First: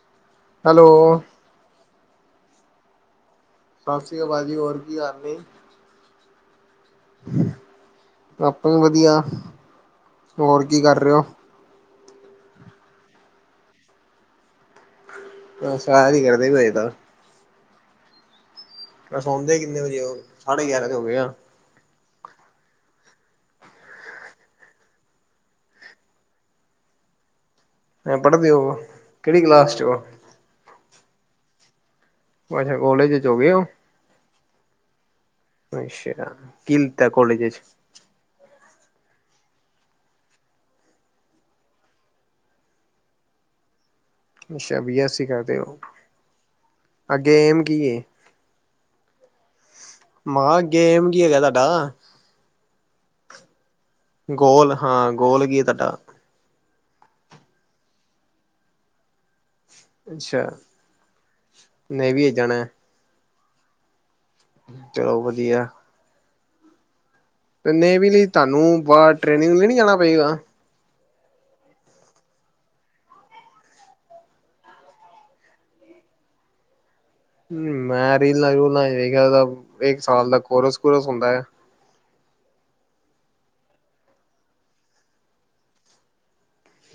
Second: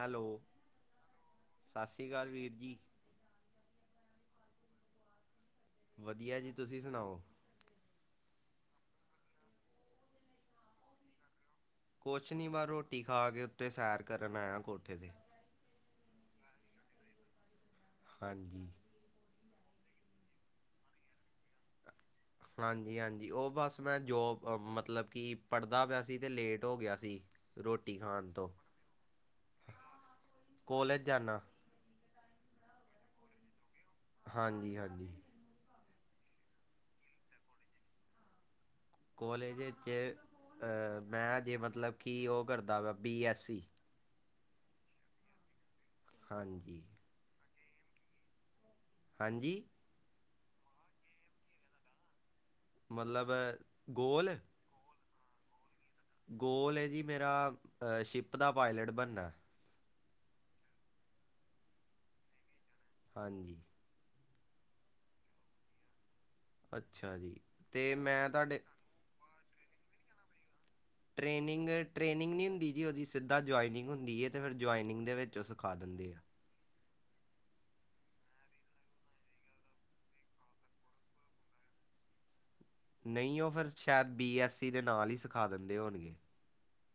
Hello. Hello. ਸਤਿ ਸ਼੍ਰੀ ਅਕਾਲ, ਵੀਰ ਜੀ। ਸਤਿ ਸ੍ਰੀ ਅਕਾਲ, ਭਾਜੀ ਹੋਰ ਕੀ ਹਾਲ ਨੇ। ਵਧੀਆ ਜੀ ਤੁਸੀਂ ਸੁਣਾਓ। ਆਪਾਂ ਵੀ ਵਧੀਆ, ਹੋਰ ਕੀ ਕਰ ਰਹੇ ਹੋ? ਕੁਛ ਨਹੀਂ ਵ ਰੋਟੀ ਖਾ ਕੇ ਉੱਤੇ ਸੈਰ ਕਰਨ ਆਇਆ, ਕੋਠੇ ਤੇ ਆ ਸੈਰ ਹੀ ਕਰਦੇ ਪਏ ਤਾਂ ਹਾਂਜੀ ਫਿਰ ਸੌਂਦੇ ਕਿੰਨੇ ਵਜੇ ਓ, ਸਾਢੇ ਗਿਆਰਾਂ ਤਾਂ ਹੋ ਗਏ ਆ। ਹਾਂਜੀ-ਹਾਂਜੀ, ਉਹ ਬਸ ਮੈਂ ਜੋਬ, ਮਤਲਬ ਕਿ ਪੜ੍ਹਦਾ ਪਿਆ ਸੀ ਅਤੇ ਲੇਟ ਹੋ ਗਿਆ ਸੀ। ਰੋਟੀ ਮੈਂ ਖਾਣ ਤੋਂ। ਪੜ੍ਹਦੇ ਹੋ ਕਿਹੜੀ ਕਲਾਸ ਚ ਹੋ ਕੋਲਜ ਜਾਨਾ। ਅੱਛਾ, ਕੋਲਜ 'ਚ ਹੋ ਗਏ ਓ। ਹਾਂਜੀ- ਹਾਂਜੀ ਅੱਛਾ, ਕੀ ਲੀਤਾ ਕੋਲੇਜ ਇਚ। ਕਲੋਜਇਚ, ਮੈਂ ਜੇ ਮਤਲਬ ਕਿ ਉਹ ਕਰਦਾ ਵਾ, ਬੀ ਐਸ ਸੀ ਅੱਛਾ ਬੀ ਐੱਸ ਸੀ ਕਰਦੇ ਹੋ। ਹਾਂਜੀ। ਅ ਗੇਮ ਕੀ ਏ? ਹਾਂਜੀ। ਮ ਹਾ ਗੇਮ ਕੀ ਹੈਗਾ ਤਾਡਾ? ਮਤਲਬ ਗੋਲ ਹਾਂ, ਗੋਲ ਕੀ ਏ ਤੂਆਡਾ? ਗੋਲ ਏ ਜੀ ਮੇਰਾ ਸ਼ਿਪ ਦਾ ਪਾਏਲਟ ਬਨਨੈ। ਅੱਛਾ, ਨੇਵੀ ਏਚ ਜਾਣੈ। ਹਾਂਜੀ। ਚਲੋ ਵਦੀਐ। ਅੱਛਾ ਜੀ। ਤੇ ਨੇਵੀ ਲਈ ਮੈਂ ਤੁਹਾਡੇ ਧਾਨੂੰ ਬਾਰ ਟ੍ਰੇਨਿੰਗ ਲਈ ਨੀ ਜਾਣਾ ਪਏਗਾ? ਟ੍ਰੇਨਿੰਗ-ਟ੍ਰੇਨਿੰਗ ਨੀ ਹੁੰਦੀ ਜੀ ਓਦੀ ਸਿੱਧਾ ਜੁਆਇਨਿੰਗ ਹੁੰਦੀ ਏ ਤੇ ਫੇਰ ਜੁਆਇਨਿੰਗ ਦੇ ਵੇਚ ਓ ਸਖਾ ਦੇਂਦੇ ਆ। ਮੈਂ ਰੀਲਾਂ-ਰੂਲਾਂ ਚ ਵੇਖੇਆ ਓਦਾ ਏਕ ਸਾਲ ਦਾ ਕੋਰਸ-ਕੁਰਸ ਹੁੰਦੈ। ਨਹੀਂ ਓ ਫੇਰ ਸੈ਼ਦ ਬੀ ਐਸ ਸੀ ਦੇ ਨਾਲ ਈ ਸਖਾ ਦੇਂਦੇ ਹੋਨਗੇ।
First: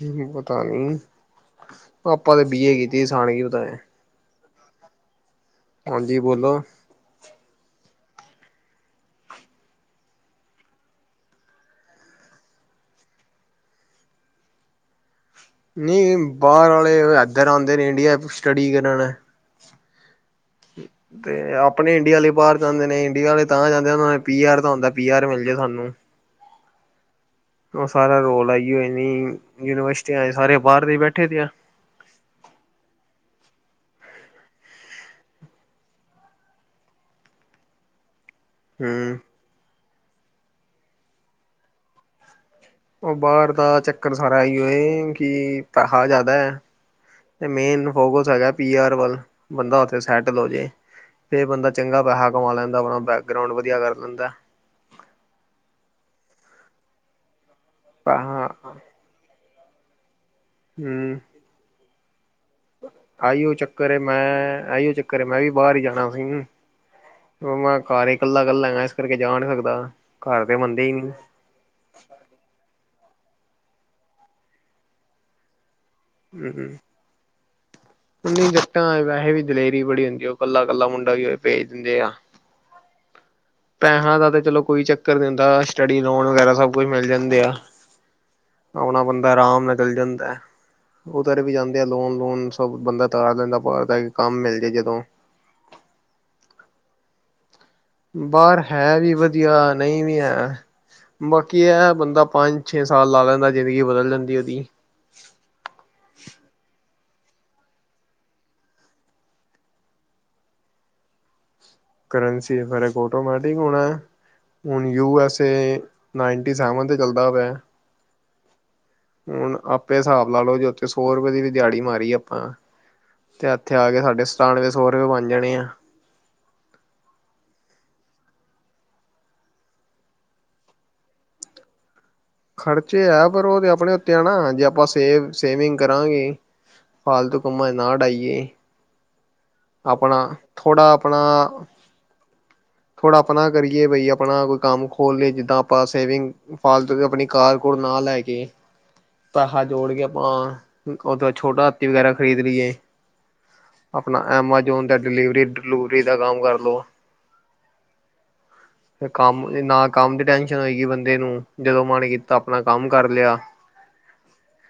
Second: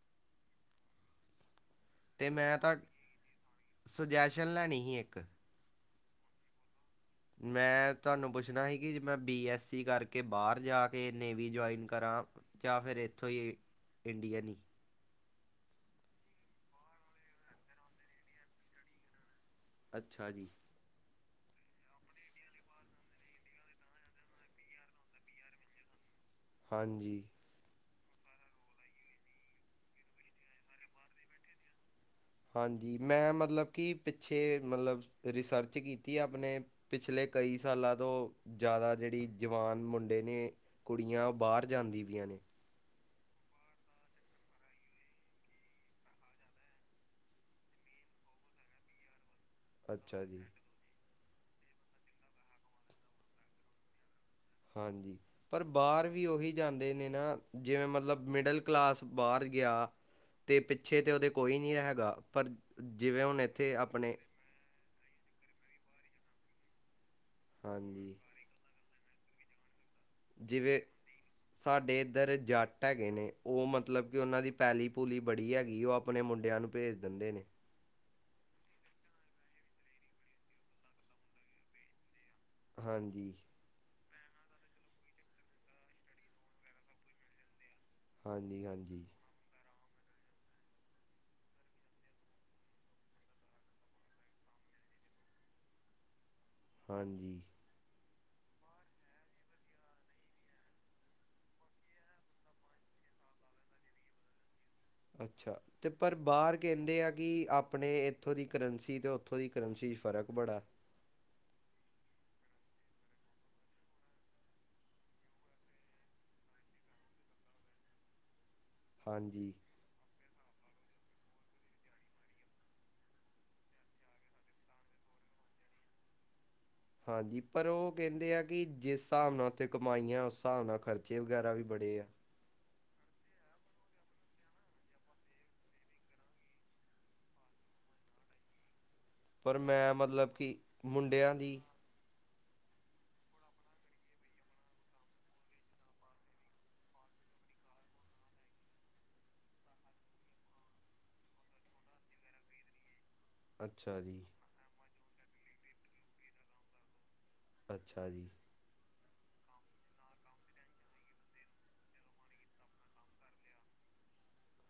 ਹੂੰ, ਪਤਾ ਨੀ, ਆਪਾਂ ਤੇ ਮੈਂ ਬੀ ਏ ਤਾਂ ਕੀਤੀ ਏ ਸਾਣ ਕੀ ਪਤਾ ਐ। ਸੁਜੈਸ਼ਨ ਲੈਣੀ ਹੀ ਇੱਕ? ਹਾਂਜੀ ਬੋਲੋ। [inaudible] ਮੈਂ ਤਾਨੂੰ ਪੁੱਛਣਾ ਸੀ ਕਿ ਜੇ ਮੈਂ ਬੀ ਐਸ ਸੀ ਕਾਰਕੇ ਬਾਰ ਜਾ ਕੇ ਨੇਵੀ ਜੁਆਏਨ ਕਰਾਂ ਜਾਂ ਫੇਰ ਏਥੋਂ ਈ ਇੰਡੀਅਨ ਈ? ਨਹੀਂ ਬਾਰ ਆਲੇ ਏਦੱਰ ਆਂਦੇ ਨੇ, ਇੰਡੀਆ ਚ ਸਟੱਡੀ ਕਰਣ ਅੱਛਾ ਜੀ। ਤੇ ਆਪਣੇ ਇੰਡੀਆ ਅਲੇ ਬਾਰ ਜਾਂਦੇ ਨੇ, ਇੰਡੀਆ ਆਲੇ ਤਾਂ ਜਾਂਦੇਨ ਓਨਾਂਨ ਪੀ ਆਰ ਦਾ ਹੁੰਦੈ, ਪੀ ਆਰ ਮਿਲ ਜੇ ਸਾਨੂੰ। ਹਾਂਜੀ। ਓ ਸਾਰਾ ਰੋਲ ਐਈ ਏ ਨੀ, ਯੂਨੀਵਸਿਟੀਆਂ ਲੇ ਸਾਰੇ ਬਾਰ ਦੇ ਬੈਠੇ ਦੇ ਆਂ। ਹਾਂਜੀ, ਮੈਂ ਮਤਲਬ ਕਿ ਪਿੱਛੇ ਮਤਲਬ ਰਿਸਰਚ ਕੀਤੀ ਅਪਨੇ ਪਿਛਲੇ ਕਈ ਸਾਲਾਂ ਤੋਂ ਜਾਦਾ ਹਮ। ਜੇੜੀ ਜਵਾਨ ਮੁੰਡੇ ਨੇ, ਕੁੜੀਆਂ, ਬਾਰ ਜਾਂਦੀ ਪੀਆਂ ਨੇ। ਓ ਬਾਰ ਦਾ ਚੱਕਰ ਸਾਰਾ ਐਈਓ ਏ ਕਿ ਪੈਹਾ ਜਾਦਾ ਐ, ਤੇ ਮੇਨ ਫੋਕਸ ਹੈਗੈ ਪੀ ਆਰ ਵੱਲ ਬੰਦਾ ਓਥੇ ਅੱਛਾ ਸੈਟਲ ਜੀ ਹੋ ਜੇ, ਫੇਰ ਬੰਦਾ ਚੰਗਾ ਪੈਹਾ ਕਮਾ ਲੈਂਦਾ, ਅਪਣਾ ਬੈਕਰਾਊਂਡ ਵਦੀਆ ਕਾਰ ਲੈਂਦੈ। ਹਾਂਜੀ ਪਰ ਬਾਰ ਵੀ ਓਹੀ ਜਾਂਦੇ ਨੇ ਨਾ, ਜਿਵੇਂ ਮਤਲਬ ਪੈਸਾ ਮਿਡਲ ਕਲਾਸ ਬਾਰ ਗੇਆ ਤੇ ਪਿੱਛੇ ਤੇ ਹਮ ਓਦੇ ਕੋਈ ਨੀ ਹੈਗਾ, ਪਰ ਜਿਵੇਂ ਹੁਣ ਆਈਓ ਇੱਥੇ ਚੱਕਰ ਏ ਆਪਣੇ ਮੈਂ, ਐਈਓ ਚੱਕ ਕਰੇ ਮੈਂ ਵੀ ਬਾਰ ਈ ਜਾਣਾ ਸੀ, ਮੈਂ ਘਾਰ ਹਾਂਜੀ ਇਕੱਲਾ ਕੱਲਾ ਹੈਗਾਂ, ਇਸ ਕਰਕੇ ਜਾ ਨੀ ਸਕਦਾ। ਘਰ ਦੇ ਜਿਵੇ ਮੰਨਦੇ ਹੀ ਨੀ ਸਾਡੇ ਇੱਧਰ ਜੱਟ ਹੈਗੇ ਨੇ, ਓ ਮਤਲਬ ਕਿ ਓਨਾਂ ਦੀ ਪੈਲੀ-ਪੂਲੀ ਬੜੀ ਹੈਗੀ ਏ, ਓ ਅਪ ਅਪਣੇ ਮੁੰਡੇਆਂ ਨੂੰ ਭੇਜ ਦੇਂਦੇ ਨੇ। ਉਂਜ ਜੱਟਾਂ ਚ ਵੈਹੇ ਵੀ ਦਲੇਰੀ ਬੜੀ ਹੁੰਦੀ ਐ, ਓ ਕੱਲਾ-ਕੱਲਾ ਮੁੰਡਾ ਵੀ ਹੋਏ ਭੇਜ ਦੇਂਦੇ ਆ। ਹਾਂਜੀ। ਪੈਹਾਂ ਦਾ ਤੇ ਚਲੋ ਕੋਈ ਚੱਕਰ ਨੀ ਹੁੰਦਾ, ਸਟੱਡੀ ਲੋਨ ਵਗੈਰਾ ਸਬ ਕੁੱਛ ਮਿਲ ਜਾਂਦੇ ਆ। ਹਾਂਜੀ ਅਪਣਾ ਹਾਂਜੀ ਬੰਦਾ ਰਾਮ ਨਾਲ ਚਲ ਜਾਂਦੈ, ਉਤਰ ਵੀ ਜਾਂਦੇ ਆ ਲੋਨ-ਲੂਨ ਸਬ ਬੰਦਾ ਤਾਰ ਲੈਂਦੈ, ਬਾਰ ਜਾ ਕੇ ਕਾੰਮ ਮਿਲ ਜੇ ਜਦੋਂ। ਹਾਂਜੀ। ਬਾਰ ਹੈ ਵੀ ਵਦੀਆ, ਨਹੀ ਵੀ ਹੈ। ਬਾਕੀ ਐ ਬੰਦਾ ਪਾੰਜ-ਛੇ ਸਾਲ ਲਾ ਲੈਂਦੈ, ਜ਼ਿੰਦਗੀ ਬਦਲ ਜਾਂਦੀ ਓਦੀ। ਅੱਛਾ। ਤੇ ਪਰ ਬਾਰ ਕੈਂਦੇ ਆ ਕਿ ਆਪਣੇ ਏਥੋਂ ਦੀ ਕਰੰਸੀ ਤੇ ਓਥੋਂ ਦੀ ਕਰੰਸੀ ਚ ਫ਼ਰਕ ਬੜੈ? ਕਰੰਸੀ 'ਚ ਫਰਕ ਅਔਟੋਮੈਟਿਕ ਹੋਣਾ। ਹੁਣ U S A ninety seven 'ਤੇ ਚੱਲਦਾ ਪਿਆ। ਹਾਂਜੀ ਹੁਣ ਆਪੇ ਹਿਸਾਬ ਲਾ ਲਓ, ਜੇ ਉੱਥੇ ਸੌ ਰੁਪਏ ਦੀ ਵੀ ਦਿਹਾੜੀ ਮਾਰੀ ਆਪਾਂ ਤੇ ਇੱਥੇ ਆ ਕੇ ਸਾਡੇ [unintelligible] ਦੇ ਸੋ ਰੁਪਏ ਬਣ ਜਾਣੇ ਆ। ਹਾਂਜੀ, ਪਰ ਉਹ ਕਹਿੰਦੇ ਆ ਕਿ ਜਿਸ ਹਿਸਾਬ ਨਾਲ ਉੱਥੇ ਕਮਾਈਆਂ, ਉਸ ਹਿਸਾਬ ਨਾਲ ਖਰਚੇ ਵਗੈਰਾ ਵੀ ਬੜੇ ਆ। ਖਰਚੇ ਐ, ਪਰ ਉਹ ਤੇ ਆਪਣੇ ਉੱਤੇ ਆ ਨਾ ਜੇ ਆਪਾਂ ਸੇਵ ਸੇਵਿੰਗ ਕਰਾਂਗੇ। ਫਾਲਤੂ ਕੰਮਾ ਚ ਨਾ ਡਾਈਏ। ਪਰ ਮੈਂ ਆਪਣਾ, ਮਤਲਬ ਕਿ ਥੋੜ੍ਹਾ ਆਪਣਾ ਮੁੰਡਿਆਂ ਦੀ ਥੋੜ੍ਹਾ ਆਪਣਾ ਕਰੀਏ, ਬਈ ਆਪਣਾ ਕੋਈ ਕੰਮ ਖੋਲ੍ਹ ਲਏ, ਜਿੱਦਾਂ ਆਪਾਂ ਸੇਵਿੰਗ ਫਾਲਤੂ ਕੇ ਆਪਣੀ ਕਾਰ ਕੋਲ ਨਾ ਲੈ ਕੇ ਪੈਹਾ ਜੋੜ ਕੇ ਆਪਾਂ ਉਦੋਂ ਛੋਟਾ ਹੱਥੀ ਵਗੈਰਾ ਖਰੀਦ ਲਈਏ। ਅੱਛਾ ਜੀ। ਆਪਣਾ ਐਮਾਜੋਨ ਦਾ ਡਿਲੀਵਰੀ ਡਿਲੂਵਰੀ ਦਾ ਕੰਮ ਕਰ ਲੋੋ। ਅੱਛਾ ਜੀ। ਕੰਮ ਨਾ ਕੰਮ ਦੀ ਟੈਨਸ਼ਨ ਹੋਏਗੀ ਬੰਦੇ ਨੂੰ, ਜਦੋਂ ਮਨ ਕੀਤਾ ਆਪਣਾ ਕੰਮ ਕਰ ਲਿਆ।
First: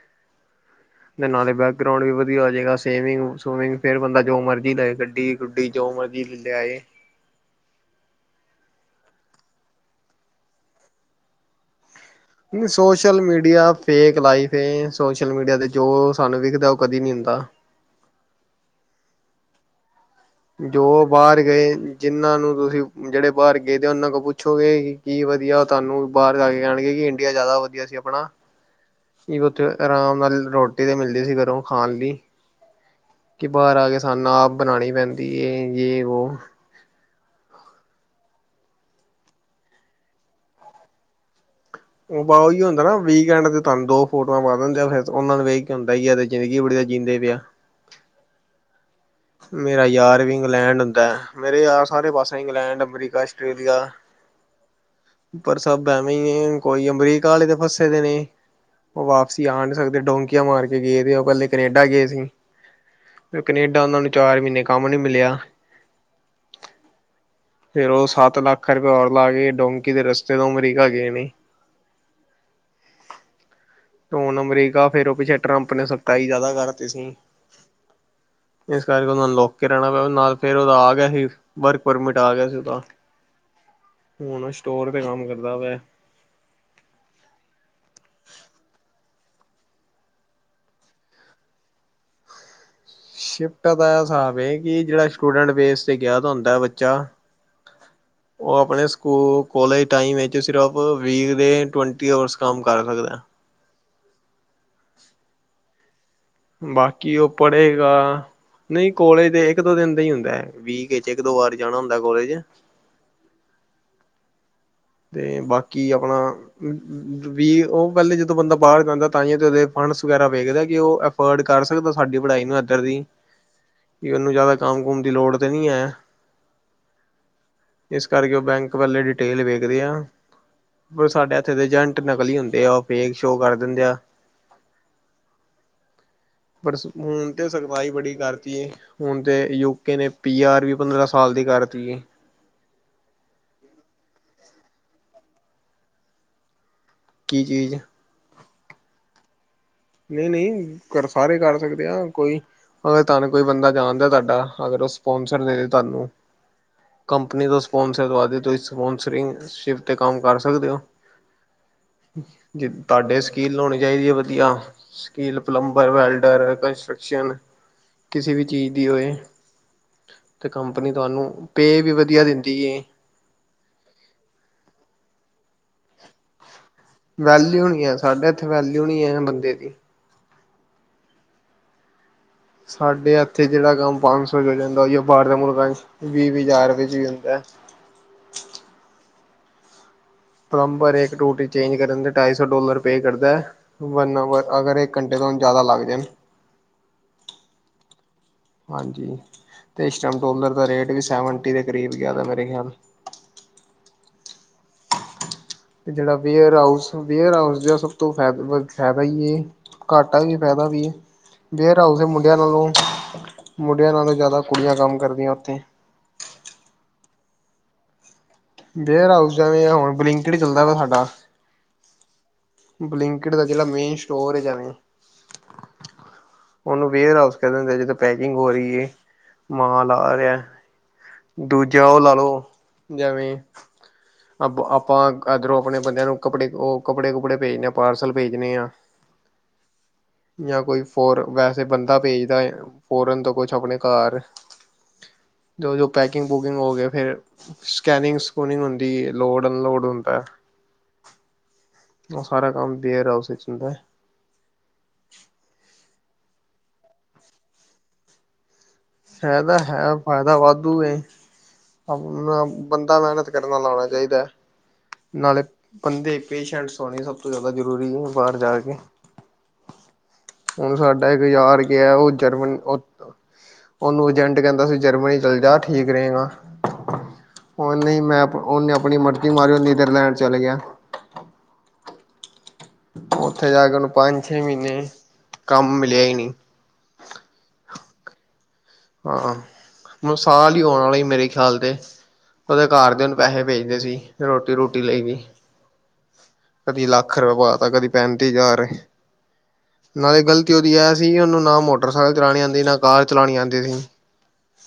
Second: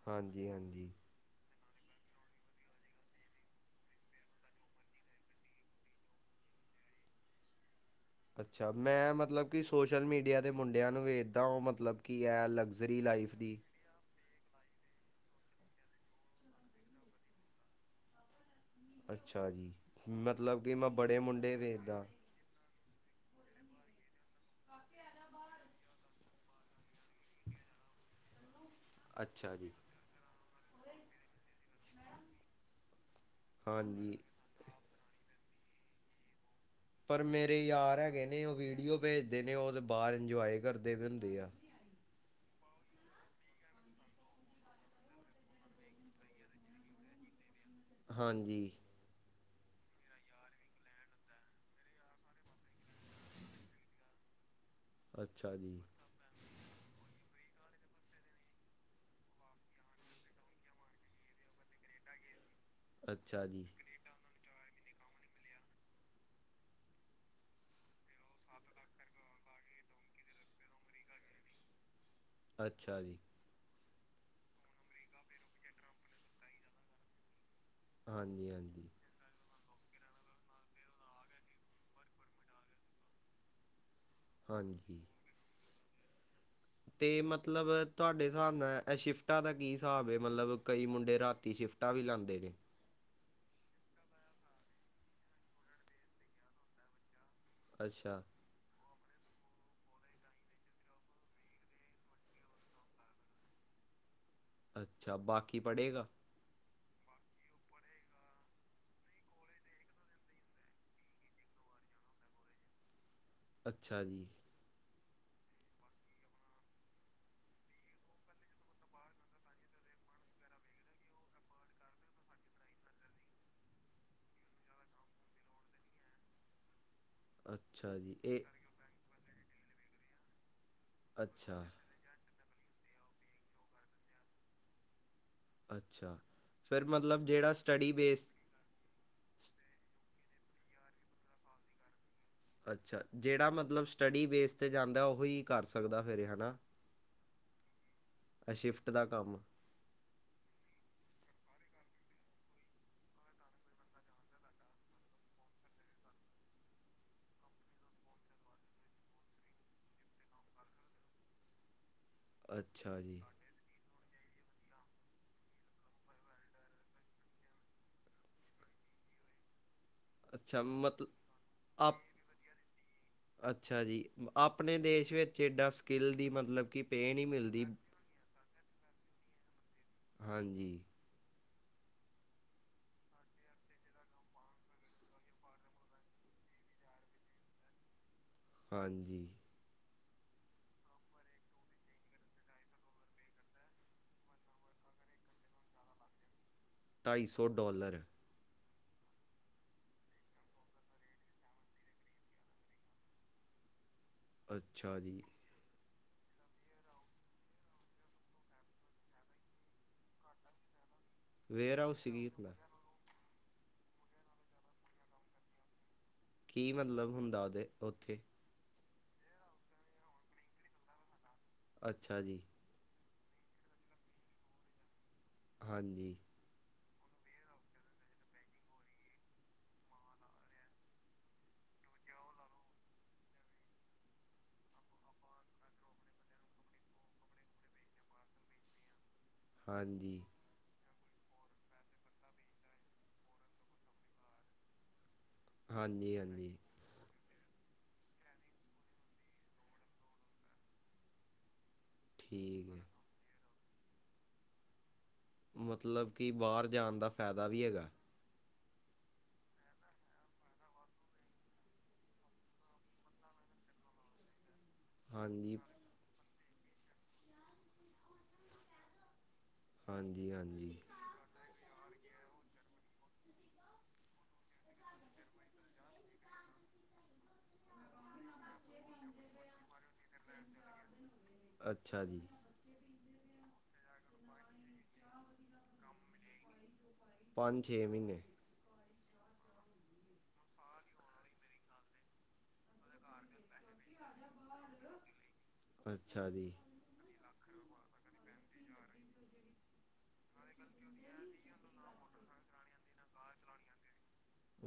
ਹਾਂਜੀ, ਹਾਂਜੀ। ਨਾਲੇ ਬੈਕਗਰਾਉਂਡ ਵੀ ਵਧੀਆ ਹੋ ਜੇਗਾ, ਸੇਵਿੰਗ-ਸੁਵਿੰਗ, ਫਿਰ ਬੰਦਾ ਜੋ ਮਰਜ਼ੀ ਲਏ, ਗੱਡੀ ਗੁੱਡੀ ਜੋੋ ਮਰਜੀ ਲਿਆਏ। ਅੱਛਾ, ਮੈਂ ਮਤਲਬ ਕਿ ਸੋਸ਼ਲ ਮੀਡੀਆ ਦੇ ਮੁੰਡਿਆਂ ਨੂੰ ਵੇਖਦਾ, ਉਹ ਮਤਲਬ ਕੀ ਏ, ਲਗਜ਼ਰੀ ਸੋਸ਼ਲ ਲਾਈਫ ਦੀ। ਮੀਡੀਆ ਫੇਕ ਲਾਈਫ ਏ ਸੋਸ਼ਲ ਮੀਡੀਆ ਤੇ, ਜੋ ਸਾਨੂੰ ਵਿਖਦਾ ਉਹ ਕਦੇ ਨਹੀਂ ਹੁੰਦਾ। ਅੱਛਾ ਜੀ। ਮਤਲ ਜੋ ਬਾਹਰ ਗਏ, ਜਿੰਨਾਂ ਨੂੰ ਤੁਸੀਂ, ਜਿਹੜੇ ਬਾਹਰ ਗਏ, ਉਹਨਾਂ ਕੋਲ ਪੁੱਛੋਗੇ ਵੀ ਕੀ ਵਧੀਆ, ਉਹ ਤੁਹਾਨੂੰ ਬਾਹਰ ਜਾ ਕੇ ਜਾਣਗੇ, ਕਿ ਇੰਡੀਆ ਜ਼ਿਆਦਾ ਵਧੀਆ ਸੀ ਆਪਣਾ। ਕੀ ਅੱਛਾ ਉੱਥੇ ਜੀ ਆਰਾਮ ਨਾਲ ਰੋਟੀ ਤੇ ਮਿਲਦੀ ਸੀ, ਘਰੋਂ ਖਾਣ ਲਈ। ਕਿ ਬਾਹਰ ਆ ਕੇ ਹਾਂਜੀ ਸਾਨੂੰ ਆਪ ਬਣਾਣੀ ਪੈਂਦੀ ਏ, ਜੇ ਉਹੋ ਪਰ ਮੇਰੇ ਯਾਰ ਹੈਗੇ ਨੇ, ਉਹ ਵੀਡੀਓ ਭੇਜਦੇ ਨੇ, ਉਹ ਤਾਂ ਬਾਹਰ ਇੰਜੋਏ ਕਰਦੇ ਹੁੰਦੇ ਆ। ਉਹ ਬ ਉਹੀ ਹੁੰਦਾ ਨਾ, ਵੀਕਐਂਡ ਤੇ ਤੁਹਾਨੂੰ ਦੋ ਫੋਟੋਆਂ ਪਾ ਦਿੰਦੇ ਆ, ਫਿਰ ਉਹਨਾ ਨੂੰ ਵੇਖ ਕੇ ਹੁੰਦਾ ਈ ਏ। ਜ਼ਿੰਦਗੀ ਬੜੀਆ ਦਾ ਜੀਂਦੇ ਪਏ ਆ। ਹਾਂਜੀ। ਮੇਰਾ ਯਾਰ ਵੀ ਇੰਗਲੈਂਡ ਹੁੰਦਾ, ਮੇਰੇ ਯਾਰ ਸਾਰੇ ਪਾਸੇ ਇੰਗਲੈਂਡ, ਅਮਰੀਕਾ, ਆਸਟ੍ਰੇਲੀਆ [inaudible] ਅੱਛਾ ਪਰ ਜੀ ਸਭ ਐਵੇਂ ਈ ਏ, ਕੋਈ ਅਮਰੀਕਾ ਆਲੇ ਤੇ ਫਸੇ ਦੇ ਨੇ। ਉਹ ਵਾਪਸੀ ਆ ਨਹੀਂ ਸਕਦੇ, ਡੋਂਕੀਆਂ ਮਾਰ ਕੇ ਗਏ ਵੇ ਉਹ ਪਹਿਲੇ। ਕਨੇਡਾ ਗਏ ਸੀ, ਤੇ ਅੱਛਾ ਜੀ ਕਨੇਡਾ ਉਹਨਾਂ ਨੂੰ ਚਾਰ ਮਹੀਨੇ ਕੰਮ ਨੀ ਮਿਲਿਆ। ਫੇਰ ਉਹ ਸੱਤ ਲੱਖ ਰੁਪਏ ਔਰ ਲਾ ਕੇ, ਡੋਂਕੀ ਦੇ ਰਸਤੇ ਤੋਂ ਅਮਰੀਕਾ ਗਏ ਨੇ। ਅੱਛਾ ਜੀ। ਤੇ ਹੁਣ ਅਮਰੀਕਾ, ਫੇਰ ਉਹ ਪਿੱਛੇ ਟਰੰਪ ਨੇ ਸਖਤਾਈ ਜ਼ਿਆਦਾ ਕਰਤੀ ਸੀ। ਹਾਂਜੀ, ਹਾਂਜੀ। ਉਹਨੂੰ ਲੁਕ ਕੇ ਰਹਿਣਾ ਪਿਆ ਨਾਲ, ਫੇਰ ਉਹਦਾ ਆ ਗਿਆ ਸੀ, ਵਰਕ ਪਰਮਿਟ ਆ ਗਿਆ ਸੀ ਉਹਦਾ। ਹੁਣ ਸਟੋਰ ਤੇ ਹਾਂਜੀ ਕੰਮ ਕਰਦਾ ਵੇ ਤੇ ਮਤਲਬ ਤੁਹਾਡੇ ਹਿਸਾਬ ਨਾਲ ਇਹ ਸ਼ਿਫਟਾਂ ਦਾ ਕੀ ਸਾਬ ਏ, ਮਤਲਬ ਕਈ ਮੁੰਡੇ ਰਾਤੀ ਸ਼ਿਫਟ ਫਟਾ ਵੀ ਲਾਦੇ ਨੇ। ਸ਼ਿਫਟਾ ਦਾ ਇਹ ਹਿਸਾਬ ਏ, ਕਿ ਜਿਹੜਾ ਸਟੂਡੈਂਟ ਬੇਸ ਤੇ ਗਿਆ ਤਾਂ ਹੁੰਦਾ ਬੱਚਾ ਅੱਛਾ। ਉਹ ਆਪਣੇ ਸਕੂਲ-ਕੋਲਜ ਟਾਈਮ ਵਿਚ ਸਿਰਫ ਵੀਕ ਦੇ ਟਵਣਟੀ ਅਵਰਸ ਕੰਮ ਕਰ ਸਕਦਾ। ਅੱਛਾ, ਬਾਕੀ ਪੜੇਗਾ। ਬਾਕੀ, ਉਹ ਪੜੇਗਾ। ਨਹੀਂ ਕੋਲੇਜ ਦੇ ਇੱਕ ਦੋ ਦਿਨ ਦਾ ਹੀ ਹੁੰਦਾ, ਵੀਕ ਵਿਚ ਇਕ ਦੋ ਵਾਰ ਜਾਣਾ ਹੁੰਦਾ ਕੋਲੇਜ। ਅੱਛਾ ਜੀ। ਤੇ ਬਾਕੀ ਆਪਣਾ ਵੀ ਉਹ ਪਹਿਲੇ ਜਦੋਂ ਬੰਦਾ ਬਾਹਰ ਜਾਂਦਾ, ਤਾਂਹੀਦੇ ਫੰਡਸ ਵਗੈਰਾ ਵੇਖਦਾ ਕਿ ਉਹ ਅਫੋਰਡ ਕਰ ਸਕਦਾ ਸਾਡੀ ਪੜ੍ਹਾਈ ਨੂੰ ਇੱਧਰ ਦੀ। [inaudible] ਵੀ ਉਹਨੂੰ ਜ਼ਿਆਦਾ ਕੰਮ ਕੁਮ ਦੀ ਲੋੜ ਤੇ ਨਹੀਂ ਹੈ। ਅੱਛਾ ਇਸ ਜੀ ਕਰਕੇ ਉਹ ਇਹ ਬੈਂਕ ਵਲੇ ਡਿਟੇਲ ਵੇਖਦੇ ਆ, ਪਰ ਸਾਡੇ ਇੱਥੇ ਦੇ ਅੱਛਾ ਏਜੰਟ ਨਕਲੀ ਹੁੰਦੇ ਆ, ਉਹ ਫੇਕ ਸ਼ੋ ਕਰ ਦਿੰਦੇ ਆ। ਅੱਛਾ। ਪਰ ਫਿਰ ਮਤਲਬ ਹੁਣ ਤੇ ਜਿਹੜਾ ਸਖਵਾਈ ਸਟੱਡੀ ਬੜੀ ਬੇਸ ਕਰਤੀ ਏ। ਹੁਣ ਤੇ ਯੂਕੇ ਨੇ ਪੀ ਆਰ ਵੀ ਪੰਦਰਾਂ ਸਾਲ ਦੀ ਕਰਤੀ। ਅੱਛਾ। ਜਿਹੜਾ ਮਤਲਬ ਸਟੱਡੀ ਬੇਸ 'ਤੇ ਜਾਂਦਾ, ਉਹੀ ਕਰ ਸਕਦਾ ਫਿਰ ਹੈਨਾ। ਕੀ ਚੀਜ਼। ਸ਼ਿਫਟ ਦਾ ਕੰਮ ਨਹੀਂ- ਨਹੀਂ ਅਗਰ ਸਾਰੇ ਕਰ ਸਕਦੇ ਆ, ਕੋਈ ਅਗਰ ਤੁਹਾਨੂੰ ਕੋਈ ਬੰਦਾ ਜਾਣਦਾ ਤੁਹਾਡਾ, ਅਗਰ ਉਹ ਸਪੋਂਸਰ ਦੇ ਤੁਹਾਨੂੰ। ਕੰਪਨੀ ਤੋਂ ਸਪੋਂਸਰ ਦਵਾ ਦਿ ਤੁਸੀਂ ਸਪੋਂਸਰਿੰਗ ਸ਼ਿਪ 'ਤੇ ਕੰਮ ਕਰ ਸਕਦੇ ਹੋ। [inaudible] ਜੇ ਅੱਛਾ ਜੀ ਤੁਹਾਡੇ ਸਕੀਲ ਲਾਉਣੀ ਚਾਹੀਦੀ ਹੈ ਵਧੀਆ। Skill plumber, welder, construction. ਕਿਸੇ ਵੀ ਚੀਜ਼ ਦੀ ਹੋਏ, ਅਤੇ ਅੱਛਾ ਕੰਪਨੀ ਮਤਲਬ ਤੁਹਾਨੂੰ ਪੇ ਵੀ ਆਪ ਵਧੀਆ ਦਿੰਦੀ। ਅੱਛਾ ਜੀ। ਆਪਣੇ ਦੇਸ਼ ਵਿੱਚ ਏਡਾ ਸਕਿੱਲ ਦੀ ਮਤਲਬ ਕਿ ਪੇ ਨਹੀਂ ਮਿਲਦੀ ਵੈਲਿਊ ਨੀ ਹੈ, ਸਾਡੇ ਇੱਥੇ ਵੈਲਿਊ ਨੀ ਹੈ ਬੰਦੇ ਦੀ। ਹਾਂਜੀ। ਸਾਡੇ ਇੱਥੇ ਜਿਹੜਾ ਕੰਮ ਪੰਜ ਸੌ ' ਹੋ ਜਾਂਦਾ ਜ ਉਹ ਬਾਹਰ ਦੇ ਮੁਲਕਾਂ 'ਚ ਵੀਹ- ਵੀਹ ਹਜ਼ਾਰ ਵਿੱਚ ਚ' ਵੀ ਹੁੰਦਾ। ਹਾਂਜੀ। ਪਲੰਬਰ ਇੱਕ ਟੂਟੀ ਚੇਂਜ ਕਰਨ ਦੇ ਢਾਈ ਸੌ ਡੋਾਲਰ ਪੇ ਕਰਦਾ ਹੈ। ਵਨ ਆਵਰ, ਅਗਰ ਘੰਟੇ ਤੋਂ ਹੁਣ ਜ਼ਿਆਦਾ ਲੱਗ ਜਾਣ। ਢਾਈ ਸੌ ਡਾਲਰ। ਹਾਂਜੀ। ਤੇ ਇਸ ਟਾਈਮ ਡੋਲਰ ਦਾ ਰੇਟ ਵੀ ਸੈਵਨਟੀ ਦੇ ਕਰੀਬ ਜ਼ਿਆਦਾ ਮੇਰੇ ਖਿਆਲ। ਅੱਛਾ ਜੀ। ਤੇ ਜਿਹੜਾ ਵੇਅਰ ਹਊਸ, ਵੇਅਰਹਾਊਸ ਜ ਸਭ ਤੋਂ ਫ- ਫਾਇਦਾ ਹੀ ਹੈ। ਘਾਟਾ ਵੀ, ਫਾਇਦਾ ਵੀ, ਵੇਅਰ ਵੇਅਰਹਾਾਊਸ ਹਾਊਸ ਦੇ ਕੀ ਮੁੰਡਿਆਂ ਹੁੰਦਾ ਨਾਲੋਂ ਮੁੰਡਿਆਂ ਨਾਲੋਂ ਜ਼ਿਆਦਾ ਕੁੜੀਆਂ ਕੰਮ ਕਰਦੀਆਂ ਉੱਥੇ। ਕੀ ਮਤਲਬ ਹੁੰਦਾ ਉਹਦੇ, ਉੱਥੇ। ਵੇਅਰਹਾਾਊਸ ਜਾਵੇਂ, ਹੁਣ ਬਲਿੰਕੜ ਹੀ ਚੱਲਦਾ ਵਾ ਸਾਡਾ। ਅੱਛਾ ਜੀ। ਬਲਿੰਕਟ ਦਾ ਜਿਹੜਾ ਮੇਨ ਸਟੋਰ ਹੈ ਜੇਵੇ ਹਾਂਜੀ। ਉਹਨੂੰ ਵੇਅਰ ਹਾਊਸ ਕਹਿ ਦ ਹੁੰਦੇ ਜਦੋਂ ਪੈਕਿੰਗ ਹੋ ਰਹੀ ਹੈ, ਮਾਲ ਆ ਰਿਹਾ। ਦੂਜਾ ਉਹ ਲਾ ਲਓ, ਜਿਵੇਂ ਆਪਾਂ ਇਦਰਰੋਂ ਆਪਣੇ ਬੰਦਿਆਂ ਨੂੰ ਕੱਪੜੇ, ਉਹ ਕੱਪੜੇ- ਕੁੱਪੜੇ ਭੇਜਦੇ ਹਾਂ, ਪਾਰਸਲ ਭੇਜਣੇ ਹਾਂ। ਹਾਂਜੀ। ਜਾਂਆ ਕੋਈ ਫਰ, ਵੈਸੇ ਬੰਦਾ ਭੇਜਦਾ ਫੋੌਰਨ ਤੋਂ ਕੁਛ ਆਪਣੇ ਘਰ। [inaudible] ਜੋ, ਜੋ ਪੈਕਿੰਗ -ਪੂਕਿੰਗ ਹਾਂਜੀ ਹੋ ਗਏ ਫੇਰ, ਸਕੈਨਿੰਗ -ਸਕੂਨਿੰਗ ਹੁੰਦੀ, ਲੋਡ -ਅਨਲੋਡ ਹੁੰਦਾ। ਉਹ ਸਾਰਾ ਠੀਕ ਕੰਮ ਹੈ ਬੇਅਰਹਾਾਊਸ ਵਿੱਚ ਹੁੰਦਾ। ਮਤਲਬ ਕਿ ਬਾਹਰ ਜਾਣ ਦਾ ਫਾਇਦਾ ਵੀ ਹੈਗਾ। ਇਹ ਹੈ ਤਾਂ ਹੈ, ਫਾਇਦਾ ਵਾਧੂ ਏ। ਆਪ ਬੰਦਾ ਮਿਹਨਤ ਕਰਨ ਵਾਲਾ ਹੋਣਾ ਚਾਹੀਦੈ। ਨਾਲੇ ਹਾਂਜੀ ਬੰਦੇ ਪੇਸ਼ੈਂਟਸ ਹੋਣੇ ਸਭ ਤੋਂ ਜ਼ਿਆਦਾ ਜ਼ਰੂਰੀ ਹੈ ਬਾਹਰ ਜਾ ਕੇ। ਹਾਂਜੀ ਹਾਂਜੀ। ਇਕ ਯਾਰ ਗਿਆ ਉਹ ਜਰਮਨ ਉਹਨੂੰ ਏਜੰਟ ਕਹਿੰਦਾ ਸੀ ਜਰਮਨੀ ਚੱਲ ਜਾ ਠੀਕ ਰਹੇਗਾ ਉਹ ਨਹੀਂ ਮੈਂ ਉਹਨੇ ਆਪਣੀ ਮਰਜ਼ੀ ਮਾਰੀ ਉਹ ਨੀਦਰਲੈਂਡ ਚਲ ਗਿਆ। ਅੱਛਾ ਜੀ। ਉੱਥੇ ਜਾ ਕੇ ਉਹਨੂੰ ਪੰਜ ਛੇ ਮਹੀਨੇ ਕੰਮ ਮਿਲਿਆ ਹੀ ਨਹੀਂ। ਪੰਜ ਛੇ ਮਹੀਨੇ। ਹਾਂ ਮ ਸਾਲ ਹੀ ਹੋਣ ਵਾਲਾ ਮੇਰੇ ਖਿਆਲ ਤੇ। ਉਹਦੇ ਘਰਦਿਆ ਨੂੰ ਪੈਸੇ ਭੇਜਣੇ ਸੀ ਰੋਟੀ ਰੂਟੀ ਲਈ ਵੀ ਅੱਛਾ ਜੀ ਕਦੀ ਲੱਖ ਰੁਪਏ ਪਾ ਤਾ ਕਦੀ ਪੈਂਤੀ ਹਜ਼ਾਰ ਨਾਲੇ ਗ਼ਲਤੀ ਉਹਦੀ ਇਹ ਸੀ ਉਹਨੂੰ ਨਾ ਮੋਟਰ [unintelligible] ਚਲਾਣੀ ਆਉਂਦੀ ਨਾ ਕਾਰ ਚਲਾਉਣੀ ਆਉਂਦੀ ਸੀ।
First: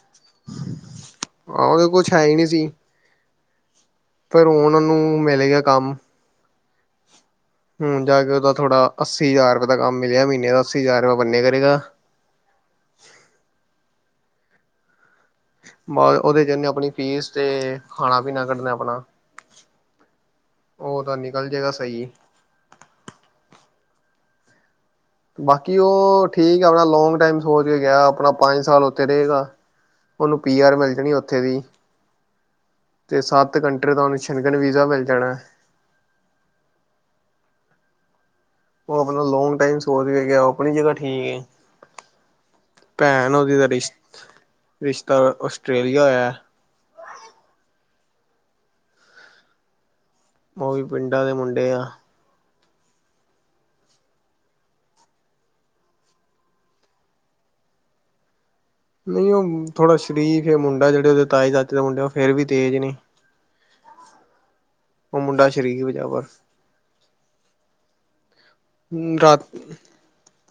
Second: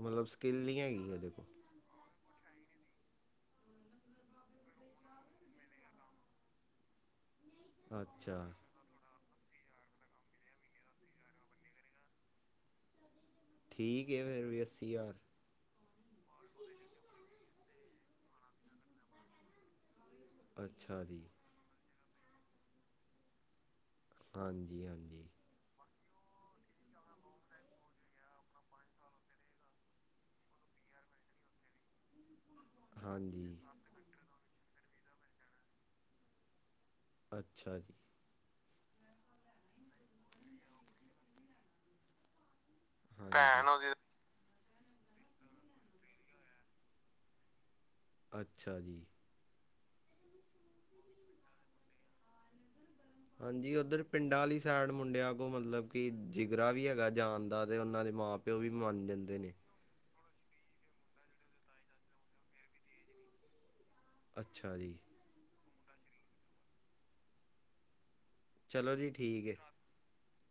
ਮਤਲਬ ਸਕਿੱਲ ਨਹੀਂ ਹੈਗੀ ਉਹਦੇ ਕੋਲ। ਆਹੋ ਉਹਦੇ ਕੁਛ ਹੈ ਹੀ ਨਹੀਂ ਸੀ। ਫਿਰ ਉਹਨਾਂ ਨੂੰ ਮਿਲ ਗਿਆ ਕੰਮ ਕੋਲ ਹੁਣ ਜਾ ਕੇ ਉਹਦਾ ਅੱਛਾ ਥੋੜਾ ਅੱਸੀ ਹਜ਼ਾਰ ਰੁਪਏ ਦਾ ਕੰਮ ਮਿਲਿਆ ਮਹੀਨੇ ਦਾ ਅੱਸੀ ਹਜ਼ਾਰ ਰੁਪਏ ਬੰਨੇ ਕਰੇਗਾ। ਠੀਕ ਹੈ ਫੇਰ ਵੀ ਅੱਸੀ ਹਜ਼ਾਰ। ਬ ਉਹਦੇ ਚ ਉਹਨੇ ਆਪਣੀ ਫੀਸ ਤੇ ਖਾਣਾ ਪੀਣਾ ਕੱਢਣਾ ਆਪਣਾ ਅੱਛਾ ਉਹਦਾ ਜੀ ਨਿਕਲ ਜੇਗਾ ਸਹੀ। ਹਾਂਜੀ ਹਾਂਜੀ। ਬਾਕੀ ਉਹ ਠੀਕ ਆ ਆਪਣਾ ਲੋਂਗ ਟਾਈਮ ਸੋਚ ਕੇ ਗਿਆ ਆਪਣਾ ਪੰਜ ਸਾਲ ਉੱਥੇ ਰਹੇਗਾ। ਉਹਨੂੰ ਪੀ ਆਰ ਮਿਲ ਜਾਣੀ ਉੱਥੇ ਦੀ। ਤੇ ਹਾਂਜੀ ਸੱਤ ਕੰਟਰੀ ਦਾ ਉਹਨੂੰ [unintelligible] ਵੀਜ਼ਾ ਮਿਲ ਜਾਣਾ। ਅੱਛਾ ਜੀ। ਉਹ ਆਪਣਾ ਲੋਂਗ ਟਾਈਮ ਸੋਚ ਕੇ ਗਿਆ ਆਪਣੀ ਜਗ੍ਹਾ ਠੀਕ ਹੈ। ਭੈਣ ਉਹਦੀ ਦਾ ਹਾਂਜੀ ਰਿਸ਼ ਰਿਸ਼ਤਾ ਆਸਟ੍ਰੇਲੀਆ ਹੋਇਆ ਅੱਛਾ ਜੀ। ਉਹ ਵੀ ਪਿੰਡਾਂ ਦੇ ਮੁੰਡੇ ਆ। ਹਾਂਜੀ ਉੱਧਰ ਪਿੰਡਾਂ ਵਾਲੀ ਸਾਈਡ ਮੁੰਡਿਆਂ ਕੋਲ ਮਤਲਬ ਕਿ ਜਿਗਰਾ ਵੀ ਹੈਗਾ ਜਾਣ ਦਾ ਤੇ ਉਹਨਾਂ ਦੇ ਮਾਂ ਪਿਓ ਵੀ ਮੰਨ ਨਹੀਂ ਜਾਂਦੇ ਉਹ ਨੇ ਥੋੜਾ ਸਰੀਫ ਮੁੰਡਾ ਜਿਹੜੇ ਉਹਦੇ ਤਾਏ ਤਾਚੇ ਦੇ ਮੁੰਡੇ ਉਹ ਫੇਰ ਵੀ ਤੇਜ ਨੇ। ਅੱਛਾ ਜੀ। ਉਹ ਮੁੰਡਾ ਸ਼ਰੀਫ ਆ ਪਰ। ਚਲੋ ਜੀ ਰਾਤ ਠੀਕ ਹੈ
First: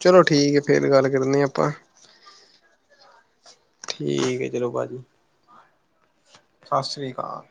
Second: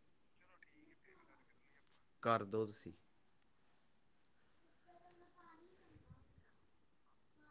ਚਲੋ ਠੀਕ ਹੈ ਫੇਰ ਗੱਲ ਕਰਨੇ ਆ ਆਪਾਂ। ਕਰ ਦੋ ਤੁਸੀ। ਠੀਕ ਹੈ ਚਲੋ ਭਾਜੀ। ਸਤਿ ਸ੍ਰੀ ਅਕਾਲ।